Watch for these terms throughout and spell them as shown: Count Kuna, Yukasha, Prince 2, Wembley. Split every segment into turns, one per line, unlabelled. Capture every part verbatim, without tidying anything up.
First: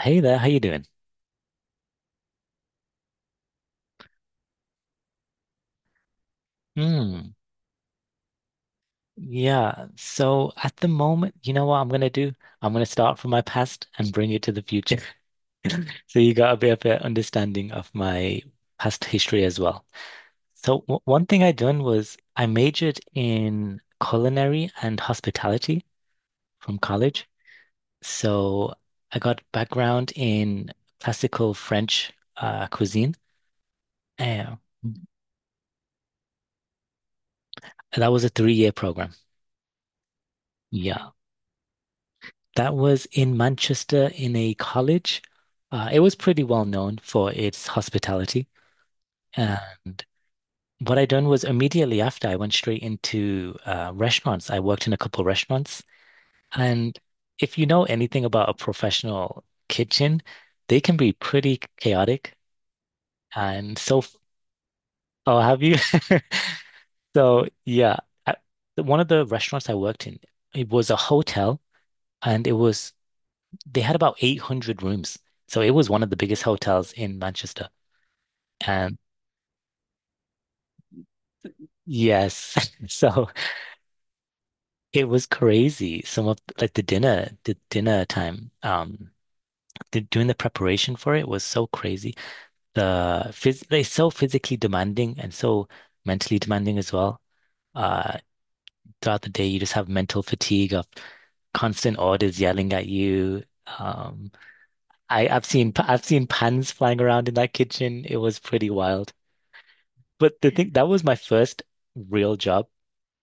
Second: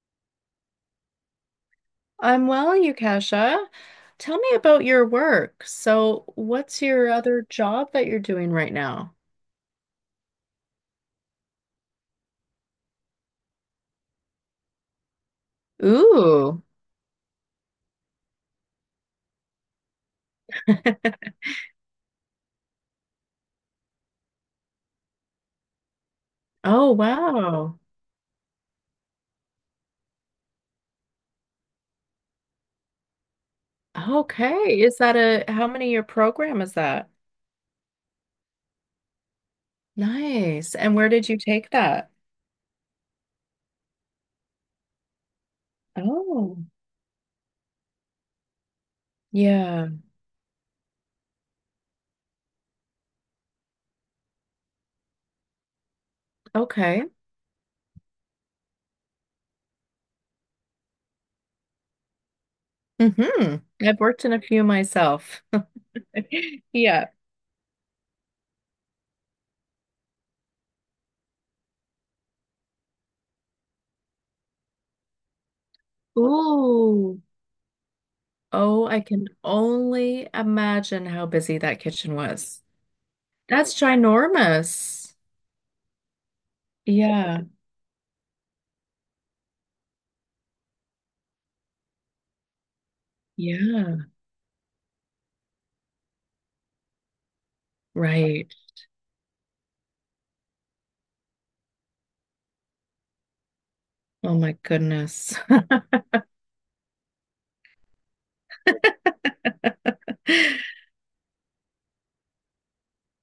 Hey there, how you doing?
I'm well, Yukasha. Tell me about your work. So, what's your
Mm,
other job that you're doing right now?
yeah. So at the moment, you know what I'm gonna do? I'm gonna start from my past and bring it to the future. So you got a
Ooh.
bit of an understanding of my past history as well. So w one thing I done was I majored in culinary and hospitality from
Oh,
college.
wow.
So I got background in classical French uh, cuisine. Uh,
Okay. Is that a how many year program is that?
that was a three-year program.
Nice. And where
Yeah.
did you take that?
That was in Manchester in a college. Uh, it was pretty well
Oh,
known for its hospitality.
yeah.
And what I done was immediately after I went straight into uh, restaurants. I worked in a couple restaurants. And
Okay.
if you know anything about a professional kitchen, they can be pretty chaotic.
hmm
And
I've
so,
worked in a few
oh,
myself.
have you?
Yeah.
So, yeah, I, one of the restaurants I worked in, it was a hotel and it was they had about eight hundred rooms. So it was one of the biggest hotels in
Ooh.
Manchester.
Oh,
And
I can only imagine how busy that kitchen was.
yes, so
That's
it
ginormous.
was crazy. Some of like the dinner,
Yeah.
the dinner time, um, the, doing the preparation for it was so crazy. The
Yeah.
phys like so
Yeah.
physically demanding and so mentally demanding as well. Uh,
Right.
throughout the day, you just have mental fatigue of constant orders yelling at you. Um,
Oh my
I,
goodness.
I've seen I've seen pans flying around in that kitchen. It was pretty wild. But the thing that was my first real job,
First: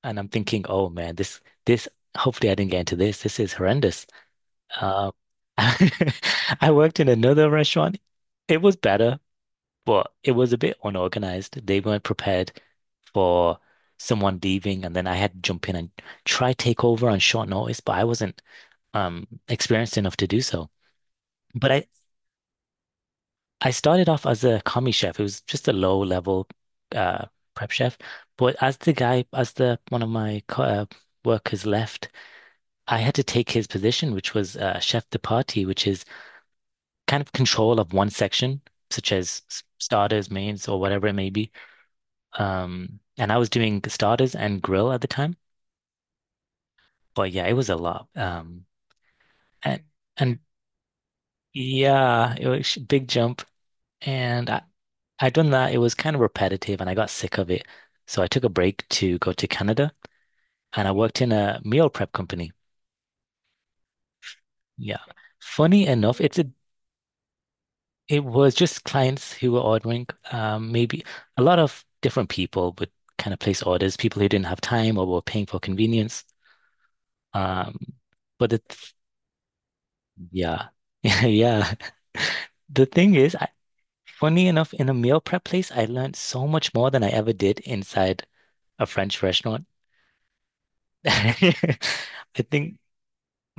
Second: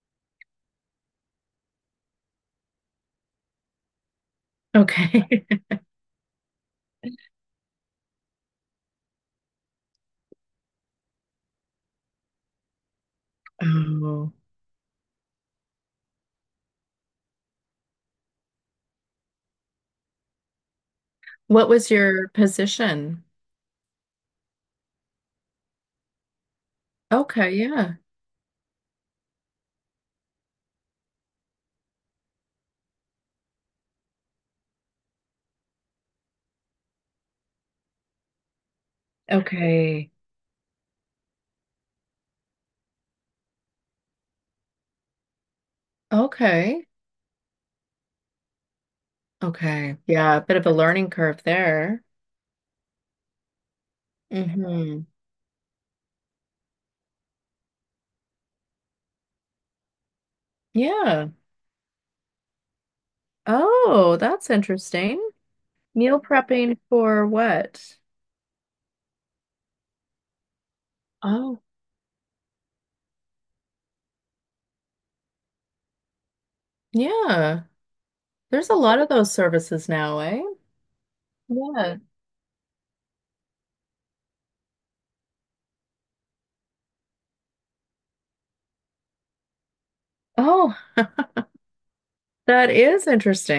and I'm thinking, oh man, this this hopefully I didn't get into this. This is horrendous. Uh,
Okay.
I worked in another restaurant. It was better, but it was a bit unorganized. They weren't prepared for
Oh.
someone leaving, and then I had to jump in and try take over on short notice, but I wasn't um experienced enough to do so.
What
But I,
was your position?
I started off as a commie chef. It was just a low level uh,
Okay,
prep
yeah.
chef. But as the guy, as the one of my co uh, workers left, I had to take his position, which was uh, chef de partie, which is kind of control of one section, such as s-
Okay.
starters, mains, or whatever it may be. Um, and I was doing starters and grill at the time.
Okay.
But yeah, it was a lot. Um, and
Okay. Yeah,
and
a bit of a learning curve there.
yeah, it was a big jump. And I,
Hmm
I'd done that. It was kind of repetitive and I got sick of it. So I took a break to go to Canada and I worked
Yeah.
in a meal prep company.
Oh, that's
Yeah.
interesting.
Funny
Meal
enough, it's a
prepping for what?
it was just clients who were ordering. Um, maybe a lot
Oh,
of different people would kind of place orders, people who didn't have time or were paying for convenience.
yeah.
Um, but
There's a
it,
lot of those services now, eh?
yeah, yeah.
Yeah.
The thing is, I, funny enough, in a meal prep place, I learned so much more than I ever did inside a French restaurant.
Oh.
I
That
think
is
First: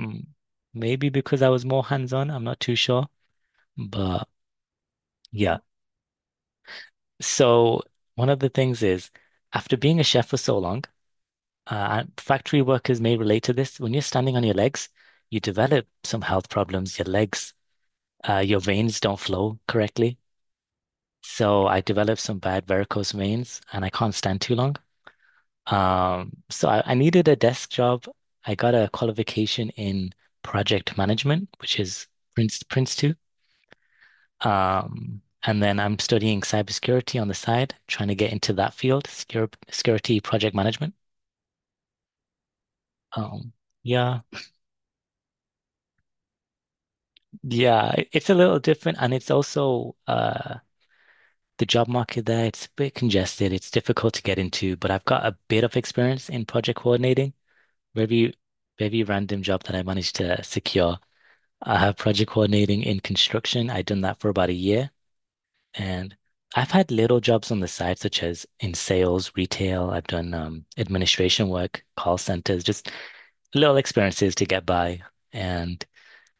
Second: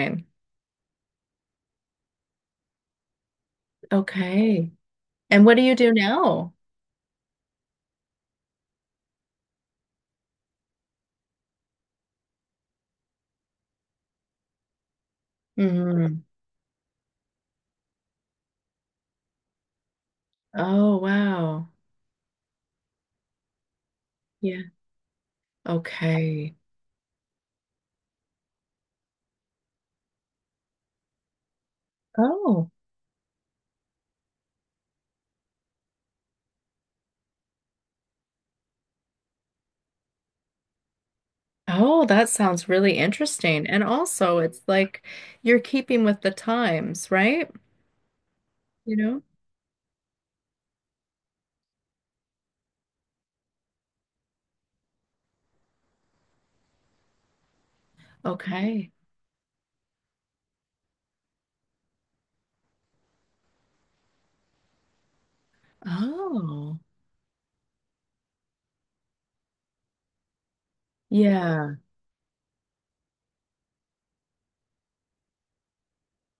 mm, maybe because I was more hands-on, I'm not too sure. But
Okay. And what
yeah.
do you do now?
So one of the things is after being a chef for so long, uh, and factory workers may relate to this. When you're standing on your legs, you develop some
Mhm.
health problems. Your legs, uh, your veins don't flow correctly.
Oh,
So
wow.
I developed some bad varicose veins and I can't stand too
Yeah.
long. Um,
Okay.
so I, I needed a desk job. I got a qualification in project management, which is Prince
Oh.
Prince two. Um, and then I'm studying cybersecurity on the side, trying to get into that field, secure, security project management.
Oh, that sounds really
Um,
interesting. And
yeah,
also, it's like you're keeping with the times, right?
yeah, it- it's a little
You
different, and
know?
it's also uh, the job market there. It's a bit congested. It's difficult to get into, but I've got a bit of experience in project coordinating. Very,
Okay.
very random job that I managed to secure. I have project coordinating in construction. I've done that for about a year. And I've
Oh.
had little jobs on the side, such as in sales, retail. I've done um, administration
Yeah.
work, call centers, just little experiences to get by. And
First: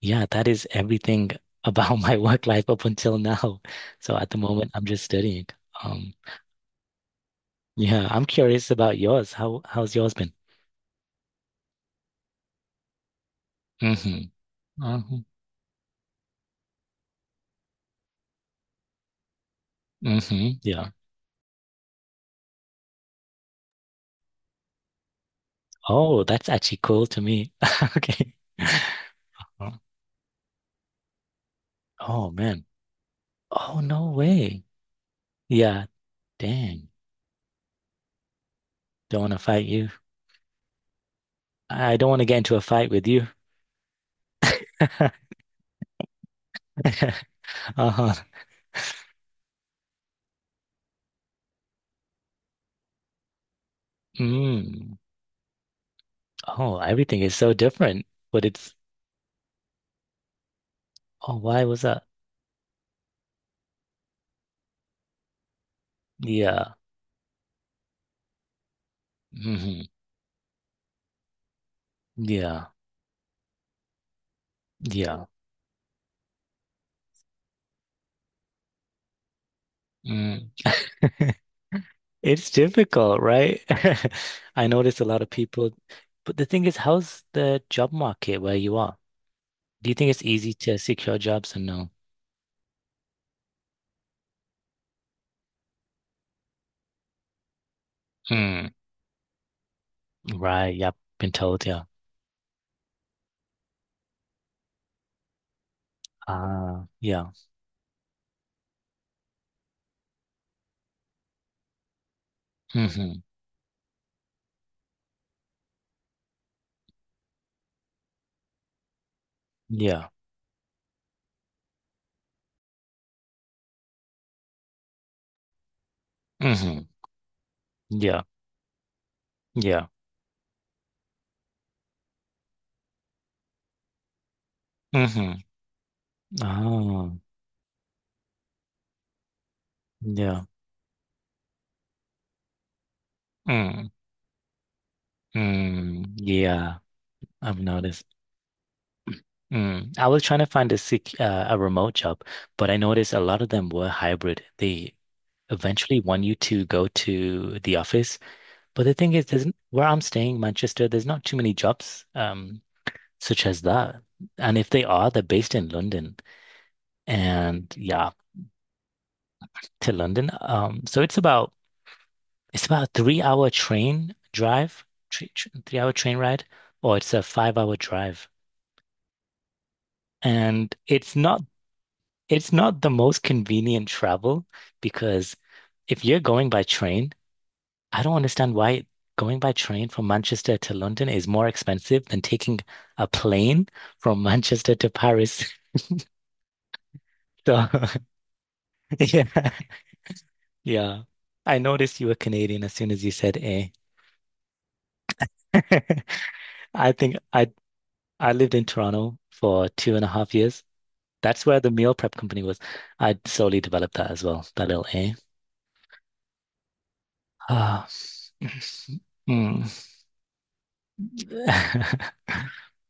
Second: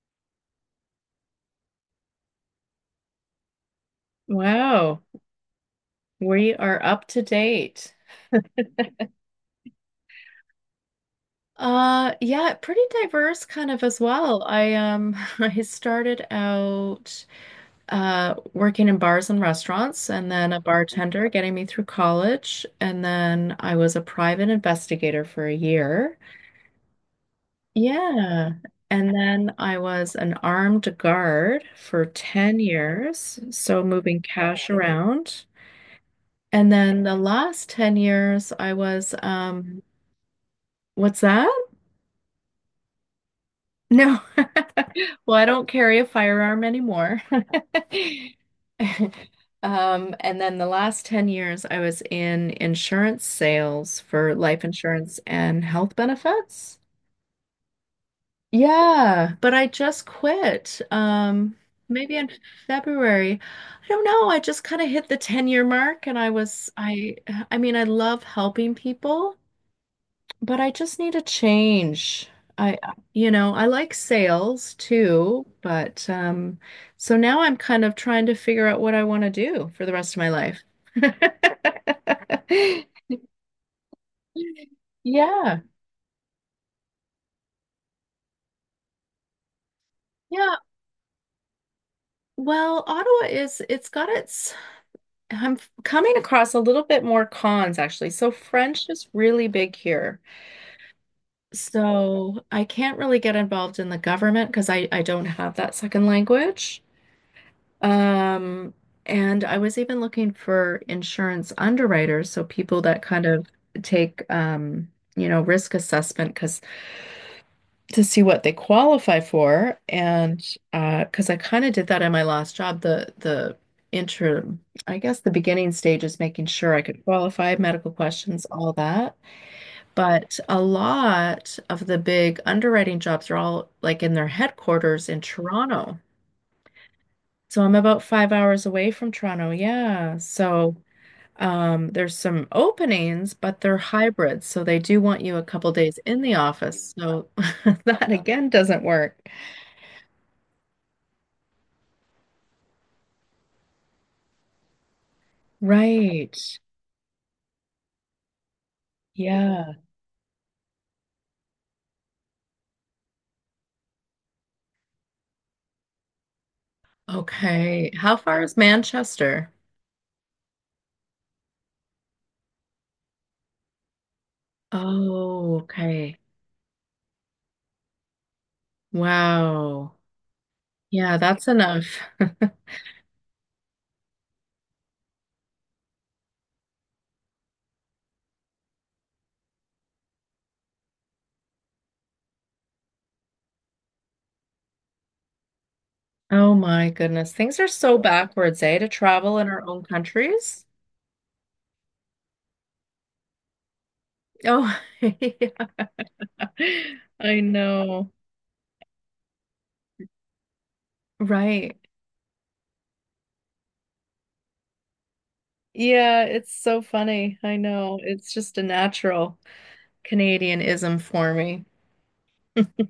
yeah, that is everything about my work life up until now. So at the moment, I'm just
Wow.
studying. Um,
We are up to date.
yeah, I'm curious about yours. How how's yours been?
Uh, yeah, pretty diverse kind of
Hmm
as well. I um
hmm
I started out uh, working in bars and restaurants, and then
hmm
a
Yeah.
bartender getting me through college. And then I was a private investigator for a year.
Oh, that's actually cool to me. Okay.
Yeah. And then
Oh,
I was an armed guard for
oh,
ten
man.
years,
Oh,
so
no
moving
way.
cash around.
Yeah,
And
dang.
then the last ten years, I was,
Don't want to fight
um,
you.
what's that?
I don't want to get into a fight with you.
No. Well, I don't carry a firearm anymore.
Uh-huh.
Um, and then the last ten years, I was in insurance sales for life
Mm.
insurance and health
Oh,
benefits.
everything is so different. But it's,
Yeah, but I just quit.
oh,
Um,
why was that?
maybe in February. I don't know. I just kind of hit the ten year mark and I was
Yeah.
I I mean, I love helping people.
hmm
But I just need a change.
Yeah.
I, I- you know, I like sales
Yeah.
too, but um, so now I'm kind of trying to figure out what I want to do for the rest of my
Mm.
life.
It's difficult, right? I notice a lot of
Yeah.
people, but the thing is, how's the job market where you are? Do you think it's easy
Yeah.
to secure jobs or no?
Well, Ottawa is, it's got its, I'm f- coming across a little bit more cons actually. So
Mm.
French is really big here.
Right. Yep. Been told. Yeah.
So I can't really get involved in the government because I, I don't have that second language.
Ah, yeah.
Um, and I was even looking for insurance underwriters, so people that
hmm
kind of take um, you know, risk assessment because to see what they qualify for.
Yeah.
And uh, because I kind of did that in my last job, the the intro, I guess the beginning stage is making sure I
hmm
could qualify, medical
Yeah.
questions, all that.
Yeah.
But a lot of the big underwriting jobs are all like in their headquarters in
hmm
Toronto.
Oh,
So I'm about five hours away from Toronto. Yeah.
yeah.
So um, there's some openings, but they're
Mm.
hybrids. So they do want you a couple days
Mm.
in the
Yeah.
office. So
I've noticed.
that again doesn't work.
Mm. I was trying to find a sec uh, a remote job, but I noticed a lot of them were hybrid. They eventually want you
Right.
to go to the office, but the thing is, there's n-
Yeah.
where I'm staying, Manchester, there's not too many jobs um such as that. And if they are, they're based in London. And
Okay.
yeah,
How far is Manchester?
to London. Um, so it's about It's about a three hour train drive, three,
Oh,
three hour train
okay.
ride, or it's a five hour drive.
Wow.
And it's
Yeah,
not
that's enough.
it's not the most convenient travel because if you're going by train, I don't understand why going by train from Manchester to London is more expensive than taking a plane from Manchester to Paris.
Oh my goodness. Things
So
are so backwards, eh, to
yeah,
travel in our own countries.
yeah. I noticed you were Canadian as soon as you said eh.
Oh, yeah.
I think
I
I
know.
I lived in Toronto for two and a half years. That's where the
Right.
meal prep company was. I slowly developed that as well, that little A.
Yeah, it's so funny. I
Ah.
know. It's just a natural
Mm.
Canadianism for me.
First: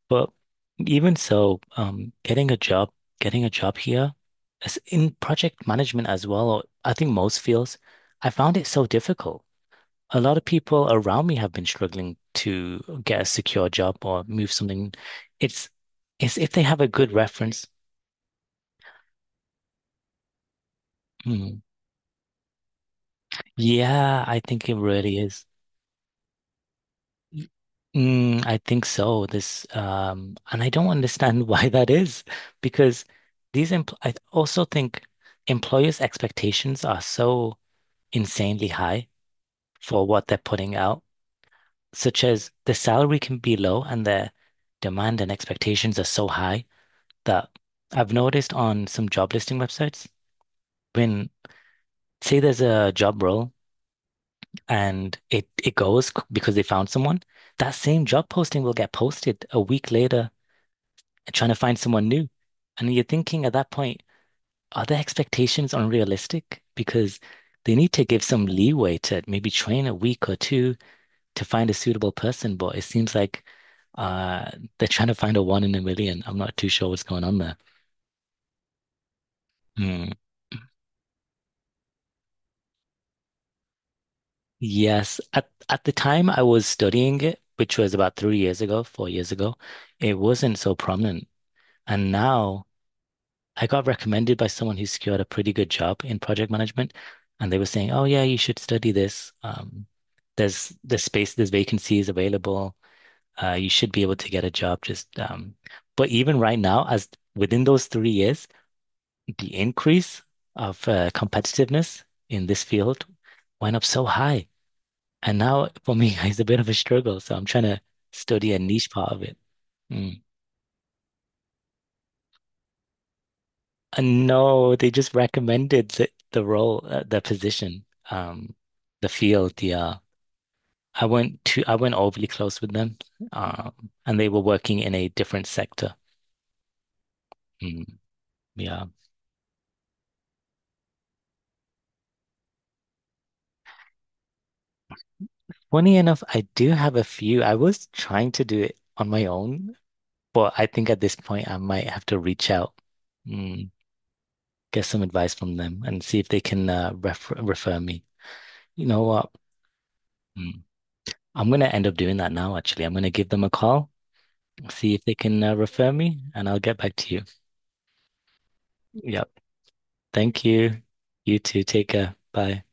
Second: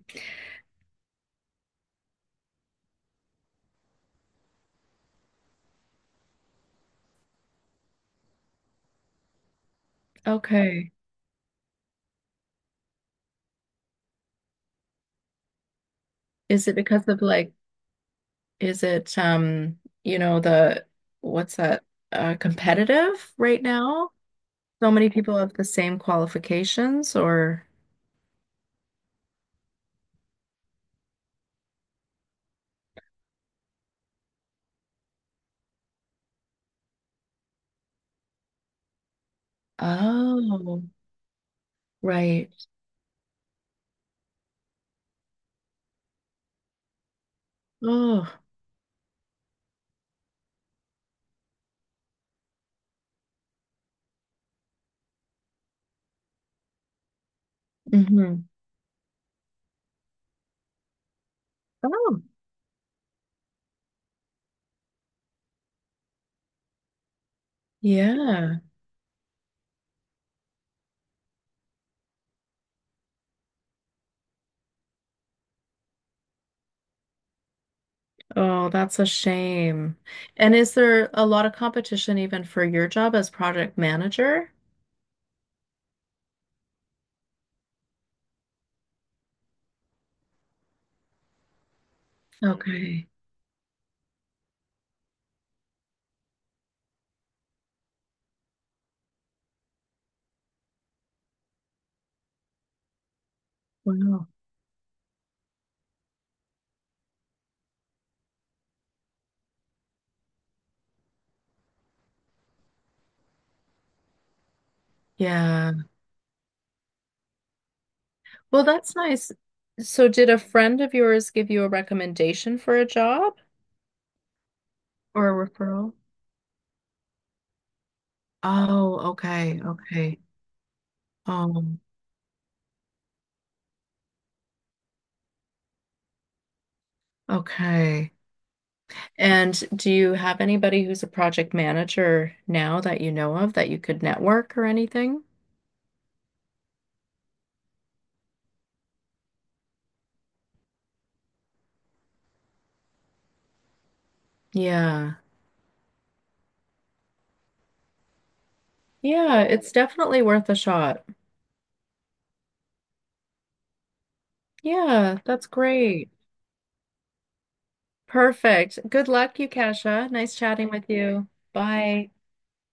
But even so, um, getting a job, getting a job here, as in project management as well, or I think most fields, I found it so difficult. A lot of people
Okay.
around me have been struggling to get a secure job or move something. It's it's if they
Is it
have a
because
good
of like,
reference.
is it um, you know, the what's
Mm.
that, uh, competitive right now?
Yeah, I think it
So many
really
people
is.
have the same qualifications or
Mm, I think so. This, um, and I don't understand why that is, because these empl I also think employers' expectations are so insanely high for what they're putting
oh,
out, such
right.
as the salary can be low and their demand and expectations are so high that I've
Oh,
noticed on some job listing websites when say there's a job role and it it goes c- because they found someone, that same job
hmm
posting will get posted a week later trying to find someone
Oh,
new. And you're thinking at that point, are their expectations unrealistic? Because they need to give some
yeah.
leeway to maybe train a week or two to find a suitable person. But it seems like uh, they're trying to find a one in a million. I'm not too sure what's going on there.
Oh, that's a shame.
Hmm.
And is there a lot of competition even for your job as project manager?
Yes, at at the time I was studying it, which was about three years ago, four years ago, it wasn't so prominent. And now
Okay.
I got recommended by someone who secured a pretty good job in project management, and they were saying, "Oh yeah, you should study this. Um, there's there's space, there's vacancies available. Uh, you should be able
Wow.
to get a job." Just um, but even right now, as within those three years, the increase of uh, competitiveness in this field went up so high, and now
Yeah.
for me, it's a bit of a struggle. So I'm trying to study a
Well,
niche
that's
part of
nice.
it.
So,
Mm.
did a friend of yours give you a recommendation for a job
Uh, No, they just
or a
recommended
referral?
the, the role, uh, the position, um, the
Oh, okay.
field. Yeah,
Okay.
I went to I
Um,
went overly close with them, um, and they were working in a different sector. Mm,
okay.
yeah.
And do you have anybody who's a project manager now that you know of that you could network or anything?
Funny enough, I do have a few. I was trying to do it on my own, but I think at this point I might have to reach out, mm, get some
Yeah.
advice from them, and see if they can uh, refer refer me. You know what?
Yeah, it's definitely worth a
Mm,
shot.
I'm gonna end up doing that now, actually. I'm gonna give them a call see if they
Yeah,
can
that's
uh, refer
great.
me, and I'll get back to you.
Perfect. Good luck,
Yep.
Yukasha. Nice
Thank
chatting
you.
with you.
You too. Take
Bye.
care. Bye.